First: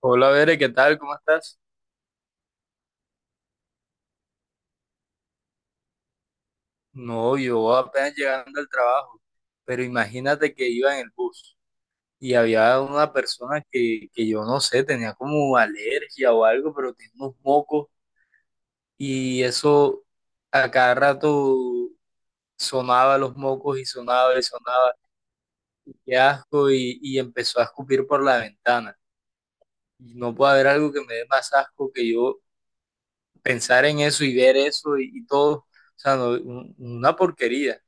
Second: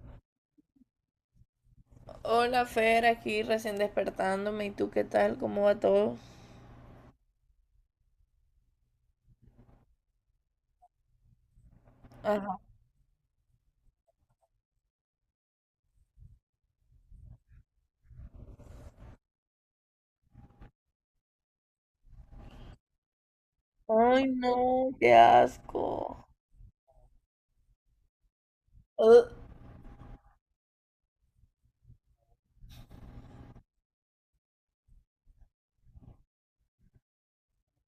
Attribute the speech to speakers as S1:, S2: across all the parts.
S1: Hola, Bere, ¿qué tal? ¿Cómo estás?
S2: Hola Fer, aquí recién despertándome. ¿Y tú qué tal? ¿Cómo va todo?
S1: No, yo apenas llegando al trabajo, pero imagínate que iba en el bus y
S2: Ajá.
S1: había una persona que yo no sé, tenía como alergia o algo, pero tenía unos mocos y eso a cada rato sonaba los mocos
S2: Ay,
S1: y
S2: no,
S1: sonaba,
S2: qué
S1: qué
S2: asco.
S1: asco, y empezó a escupir por la ventana.
S2: Ugh.
S1: Y no puede haber algo que me dé más asco que yo pensar en eso y ver eso y todo, o sea, no, una porquería.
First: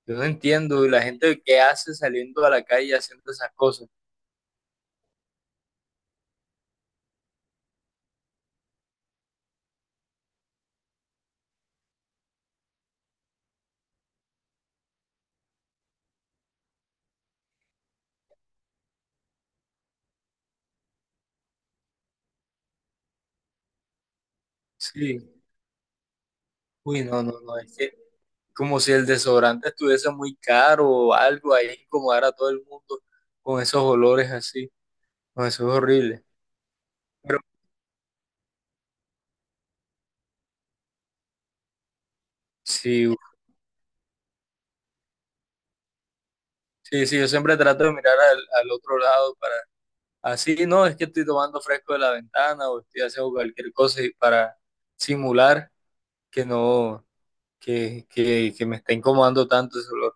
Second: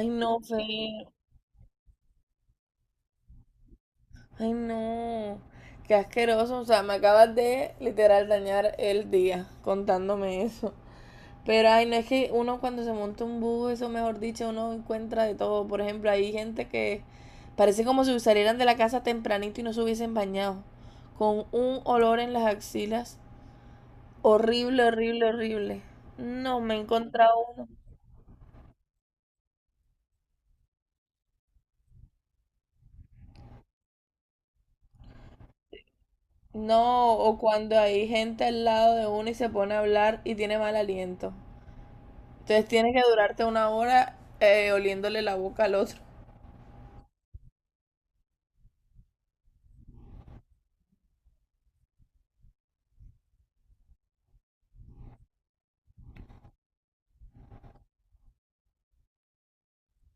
S2: Ay,
S1: Yo no
S2: no,
S1: entiendo y la
S2: Fer.
S1: gente que hace saliendo a la calle haciendo esas cosas.
S2: Ay, no. Qué asqueroso. O sea, me acabas de literal dañar el día contándome eso. Pero, ay, no es que uno cuando se monta un bus, eso mejor dicho, uno encuentra de todo. Por ejemplo, hay gente que parece como si salieran de la casa tempranito y no se hubiesen bañado. Con un olor en las axilas. Horrible, horrible,
S1: Sí,
S2: horrible. No, me he
S1: uy, no,
S2: encontrado
S1: no, no,
S2: uno.
S1: es que como si el desodorante estuviese muy caro o algo, ahí incomodar a todo el mundo con esos olores así, no, eso es horrible.
S2: No, o
S1: Pero
S2: cuando hay gente al lado de uno y se pone a hablar y tiene mal aliento. Entonces tienes
S1: sí,
S2: que durarte una hora oliéndole la boca al otro.
S1: sí, sí, yo siempre trato de mirar al otro lado para, así, no, es que estoy tomando fresco de la ventana o estoy haciendo cualquier cosa y para simular que no, que me está incomodando tanto ese olor.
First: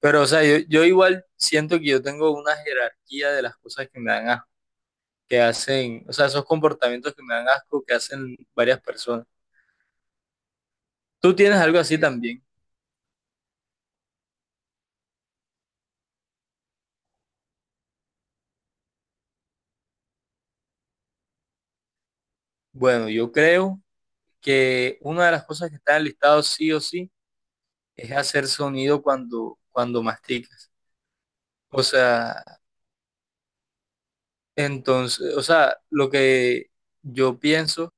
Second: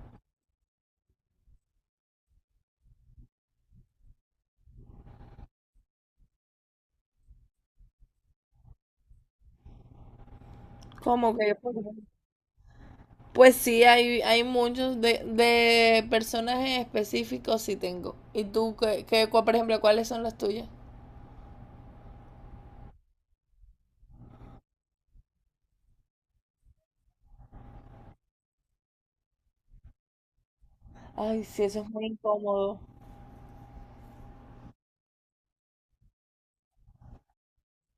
S1: Pero, o sea, yo igual siento que yo tengo una jerarquía de las cosas que me dan asco, que hacen, o sea, esos comportamientos que me dan asco que hacen varias personas.
S2: Como
S1: ¿Tú
S2: que...
S1: tienes algo así también?
S2: Pues sí, hay muchos de personajes específicos sí tengo. ¿Y tú, por ejemplo, cuáles son las tuyas?
S1: Bueno, yo creo que una de las cosas que está en el listado sí o sí es hacer sonido cuando masticas.
S2: Ay, sí, eso
S1: O
S2: es muy
S1: sea,
S2: incómodo.
S1: entonces, o sea, lo que yo pienso.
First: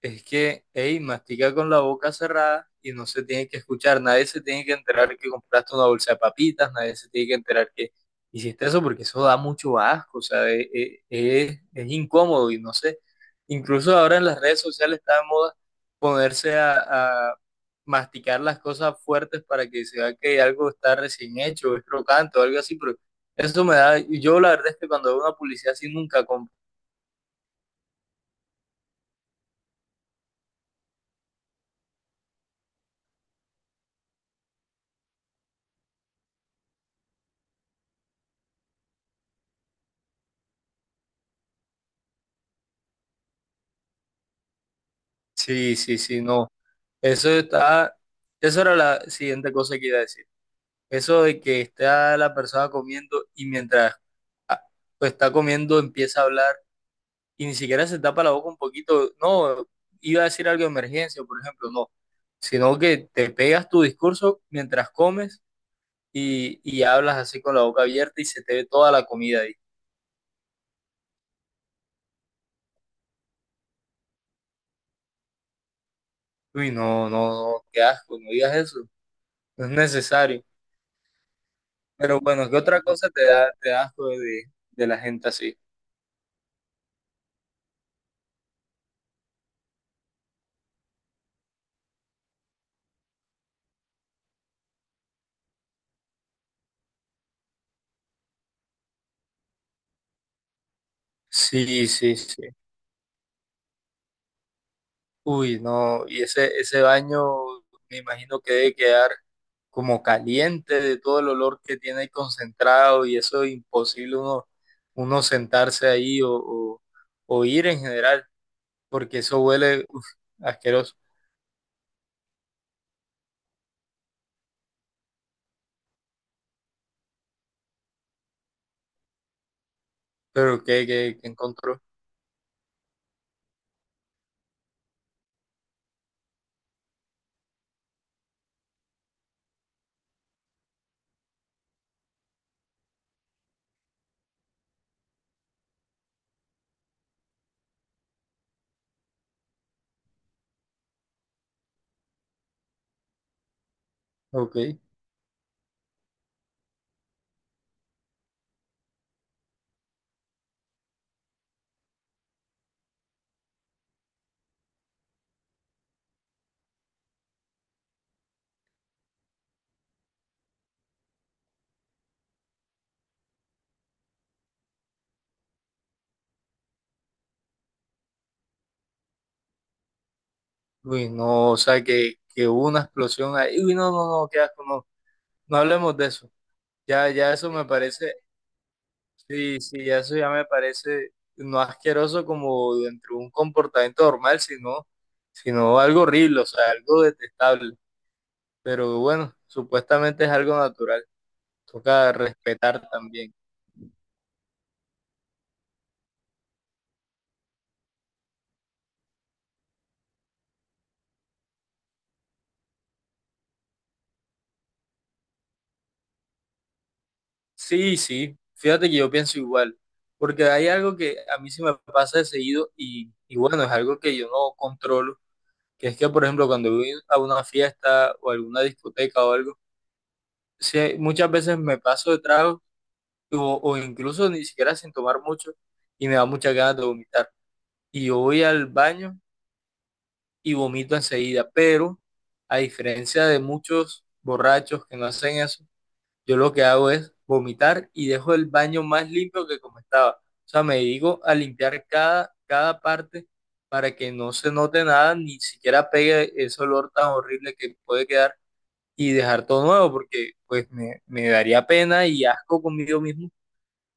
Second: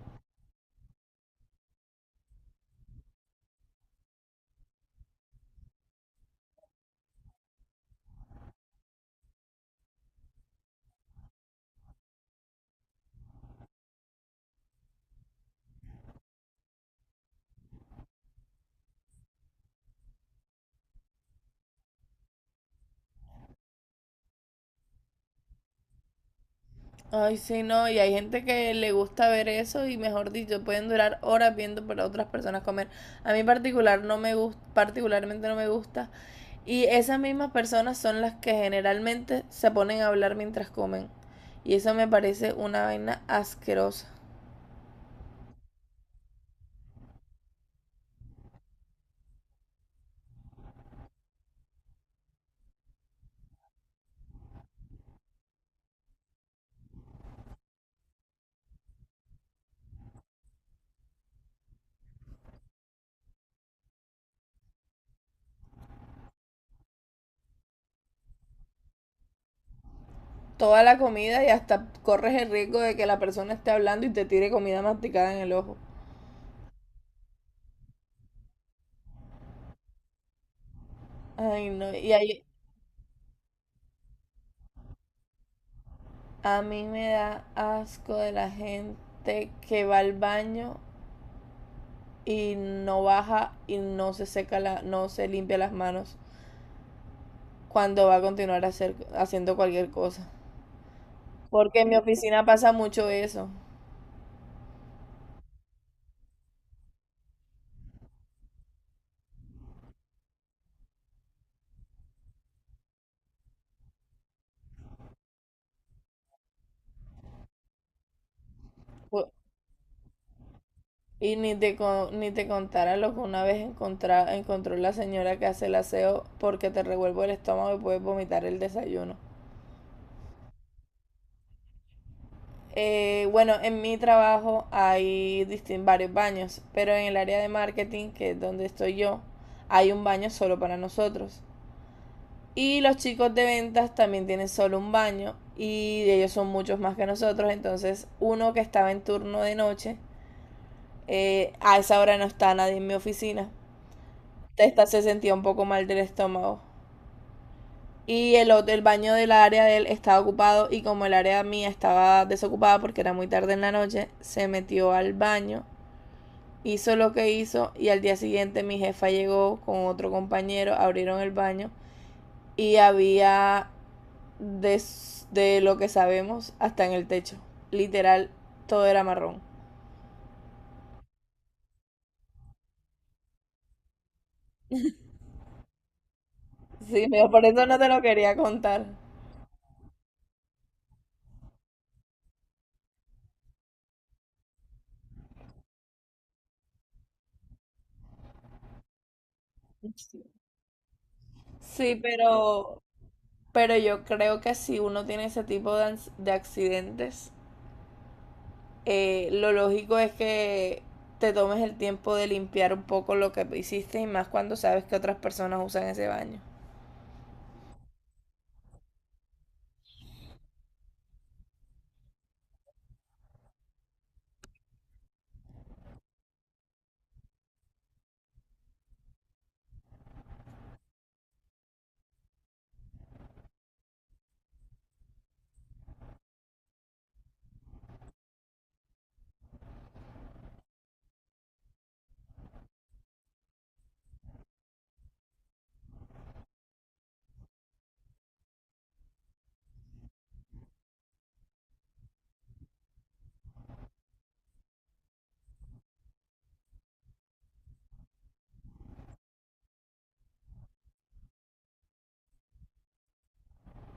S1: Es que, hey, mastica con la boca cerrada y no se tiene que escuchar. Nadie se tiene que enterar que compraste una bolsa de papitas, nadie se tiene que enterar que hiciste eso porque eso da mucho asco, o sea, es incómodo y no sé. Incluso ahora en las redes sociales está de moda ponerse a masticar las cosas fuertes para que se vea que algo está recién hecho, es crocante o algo así, pero eso me da, yo la verdad es que cuando veo una publicidad así nunca compro.
S2: Ay, sí, no, y hay gente que le gusta ver eso y mejor dicho, pueden durar horas viendo para otras personas comer. A mí particular no me gusta, particularmente no me gusta. Y esas mismas personas son las que generalmente se ponen a hablar mientras comen. Y eso me parece una vaina asquerosa.
S1: Sí, sí, sí, no. Eso está, eso era la siguiente cosa que iba a decir. Eso de que está la persona comiendo y mientras ah, pues, está comiendo empieza a hablar y ni siquiera se tapa la boca un poquito. No, iba a decir algo de emergencia, por ejemplo, no. Sino que te pegas tu discurso mientras comes y hablas así con la boca abierta y se te ve toda la comida ahí.
S2: Toda la comida y hasta corres el riesgo de que la persona esté hablando y te tire comida masticada en el ojo.
S1: Uy, no, no, no, qué asco, no digas eso. No es necesario.
S2: Ay, no, y
S1: Pero
S2: ahí
S1: bueno, ¿qué otra cosa te da asco de la gente así?
S2: a mí me da asco de la gente que va al baño y no baja y no se seca no se limpia las manos cuando va a haciendo cualquier cosa. Porque
S1: Sí,
S2: en mi
S1: sí, sí.
S2: oficina pasa mucho eso.
S1: Uy, no, y ese baño me imagino que debe quedar como caliente de todo el olor que tiene ahí concentrado y eso es imposible uno sentarse ahí o ir en general, porque
S2: Pu-
S1: eso huele uf, asqueroso.
S2: Y ni te contara lo que una vez encontró la señora que hace el aseo porque te revuelvo el estómago y puedes vomitar el desayuno.
S1: Pero ¿ qué encontró?
S2: Bueno, en mi trabajo hay varios baños, pero en el área de marketing, que es donde estoy yo, hay un baño solo para nosotros. Y los chicos de ventas también tienen solo un baño y ellos son muchos más que nosotros. Entonces, uno que estaba en turno de noche, a esa hora no está nadie en mi oficina.
S1: Ok.
S2: Esta se sentía un poco mal del estómago. Y el baño del área de él estaba ocupado y como el área mía estaba desocupada porque era muy tarde en la noche, se metió al baño, hizo lo que hizo y al día siguiente mi jefa llegó con otro compañero, abrieron el baño y había de, de lo que sabemos hasta en el techo. Literal, todo era marrón.
S1: Uy, no, o sea, que hubo una explosión ahí. Uy, no, no, no, qué asco, no, no hablemos de eso.
S2: Sí,
S1: Ya,
S2: mira,
S1: ya
S2: por
S1: eso me
S2: eso no te lo
S1: parece.
S2: quería contar.
S1: Sí, sí, eso ya me parece no asqueroso como dentro de un comportamiento normal, sino algo horrible, o sea, algo detestable. Pero bueno, supuestamente es algo natural,
S2: Sí,
S1: toca respetar también.
S2: pero yo creo que si uno tiene ese tipo de, de accidentes, lo lógico es que te tomes el tiempo de limpiar un poco lo que hiciste y más cuando sabes que otras personas usan ese baño.
S1: Sí, sí, fíjate que yo pienso igual, porque hay algo que a mí sí me pasa de seguido y bueno, es algo que yo no controlo, que es que, por ejemplo, cuando voy a una fiesta o alguna discoteca o algo, sí, muchas veces me paso de trago o incluso ni siquiera sin tomar mucho y me da muchas ganas de vomitar. Y yo voy al baño y vomito enseguida, pero a diferencia de muchos borrachos que no hacen eso, yo lo que hago es vomitar y dejo el baño más limpio que como estaba. O sea, me dedico a limpiar cada parte para que no se note nada, ni siquiera pegue ese olor tan horrible que puede quedar y dejar todo nuevo, porque pues me daría pena y asco conmigo mismo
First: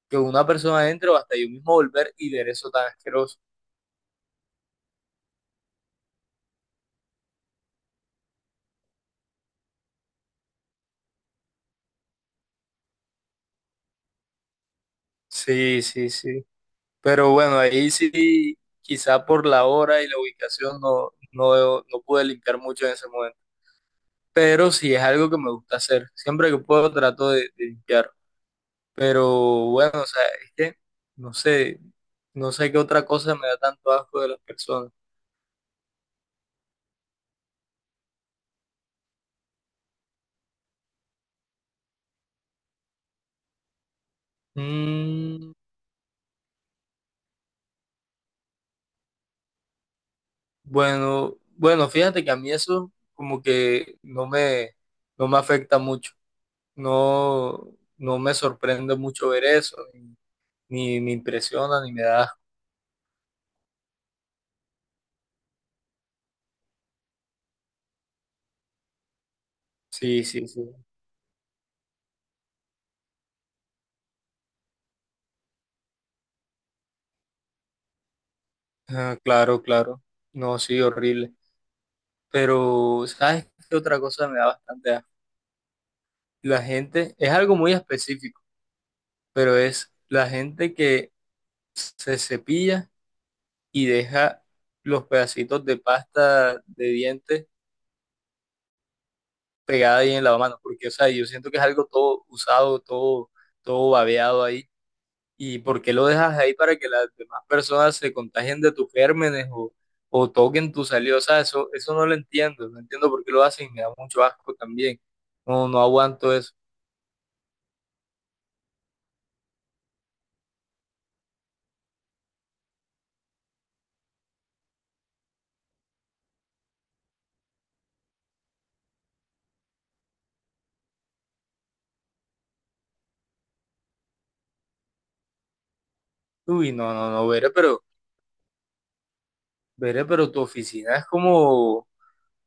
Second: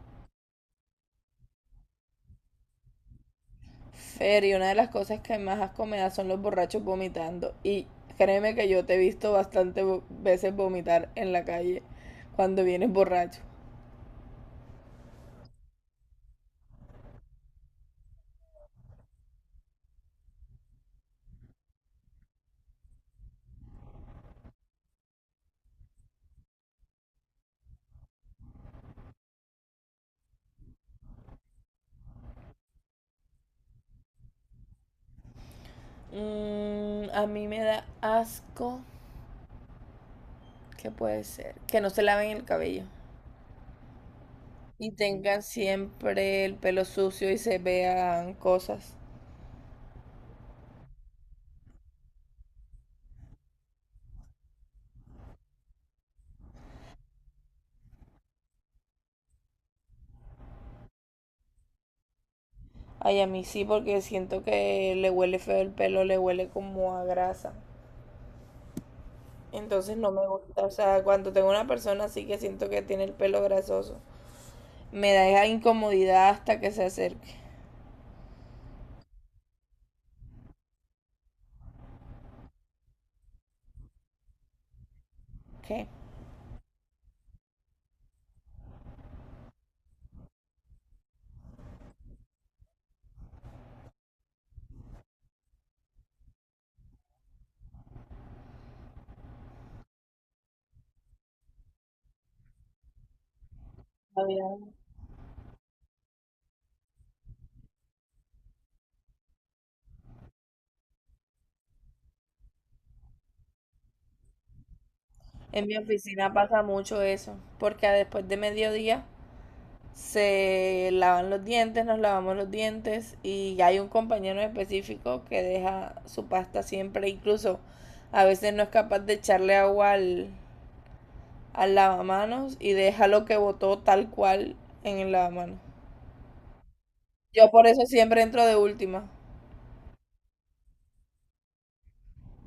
S1: que una persona entre o hasta yo mismo volver y ver eso tan asqueroso.
S2: Fer, y una de las cosas que más asco me da son los borrachos vomitando. Y créeme que yo te he visto bastantes veces vomitar en la calle cuando vienes borracho.
S1: Sí, sí, sí. Pero bueno, ahí sí, quizá por la hora y la ubicación no, no, no pude limpiar mucho en ese momento. Pero sí es algo que me gusta hacer. Siempre que puedo trato de limpiar. Pero bueno, o sea, es que no sé, no sé qué otra cosa me da tanto asco de las personas.
S2: Mm, a mí me da asco, ¿qué puede ser? Que no se laven el cabello y tengan
S1: Mm,
S2: siempre el pelo sucio y se vean cosas.
S1: bueno, bueno, fíjate que a mí eso como que no no me afecta mucho. No, no me sorprende mucho ver eso, ni, ni me impresiona, ni me da asco.
S2: Ay, a mí sí, porque siento que le huele feo el pelo, le huele como a grasa. Entonces no
S1: Sí,
S2: me
S1: sí, sí.
S2: gusta, o sea, cuando tengo una persona así que siento que tiene el pelo grasoso. Me da esa incomodidad hasta que se acerque.
S1: Ah, claro, claro. No, sí, horrible. Pero, ¿sabes qué otra cosa me da bastante asco?
S2: Ok.
S1: La gente, es algo muy específico, pero es la gente que se cepilla y deja los pedacitos de pasta de dientes pegada ahí en la mano, porque, o sea, yo siento que es algo todo usado, todo, todo babeado ahí. ¿Y por qué lo dejas ahí para que las demás personas se contagien de tus gérmenes o toquen tu saliva? O sea, eso no lo entiendo, no entiendo por qué lo hacen y me da mucho asco también.
S2: En
S1: No,
S2: mi
S1: no aguanto
S2: oficina
S1: eso.
S2: pasa mucho eso, porque después de mediodía se lavan los dientes, nos lavamos los dientes y hay un compañero en específico que deja su pasta siempre, incluso a veces no es capaz de echarle agua al lavamanos y deja lo que botó tal cual en el lavamanos.
S1: Uy, no, no, no,
S2: Yo por eso siempre entro de última.
S1: veré, pero tu oficina es como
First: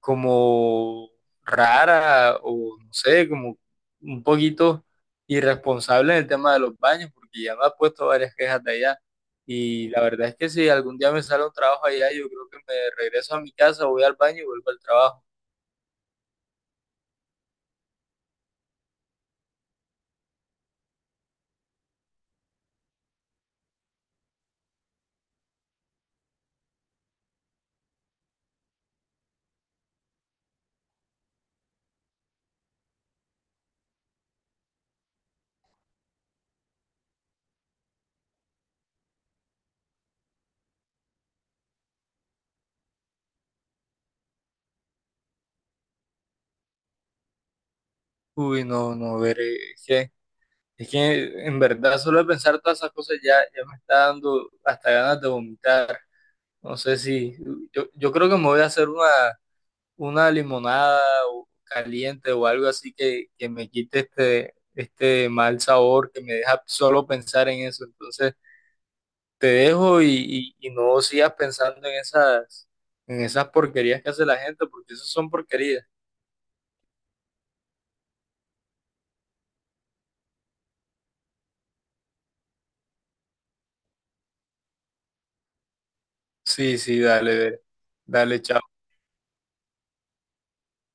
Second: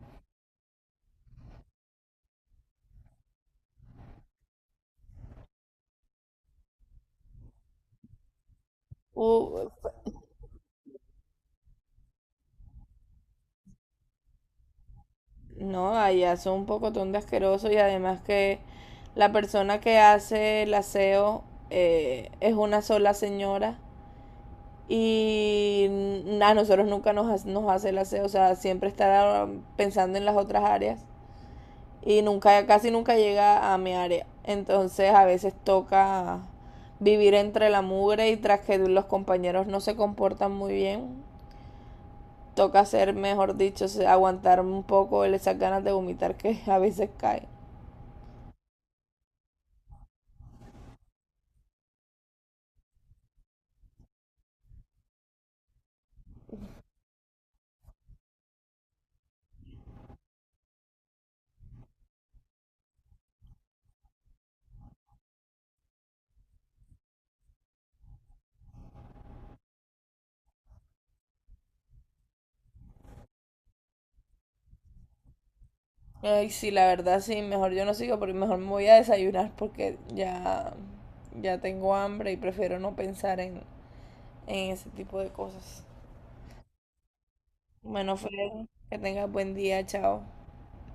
S1: como rara o no sé, como un poquito irresponsable en el tema de los baños, porque ya me ha puesto varias quejas de allá.
S2: Uh,
S1: Y la verdad es que si algún día me sale un trabajo allá, yo creo que me regreso a mi casa, voy al baño y vuelvo al trabajo.
S2: No, allá son un pocotón de asqueroso y además que la persona que hace el aseo es una sola señora y a nosotros nunca nos hace el aseo, o sea, siempre está pensando en las otras áreas y nunca, casi nunca llega a mi área. Entonces a veces toca vivir entre la mugre y tras que los compañeros no se comportan muy bien, toca hacer, mejor dicho, aguantar un poco esas ganas de vomitar que a veces caen.
S1: Uy, no, no, veré, es que en verdad solo de pensar todas esas cosas ya, ya me está dando hasta ganas de vomitar. No sé si, yo creo que me voy a hacer una limonada caliente o algo así que me quite este, este mal sabor que me deja solo pensar en eso. Entonces te dejo y no sigas pensando en esas porquerías que hace la gente, porque eso son porquerías.
S2: Ay, sí, la verdad, sí, mejor yo no sigo, porque mejor me voy a desayunar porque ya, ya tengo hambre y prefiero no pensar en ese tipo de cosas.
S1: Sí, sí, dale, dale,
S2: Bueno,
S1: dale,
S2: Fred,
S1: chao.
S2: que tengas buen día, chao.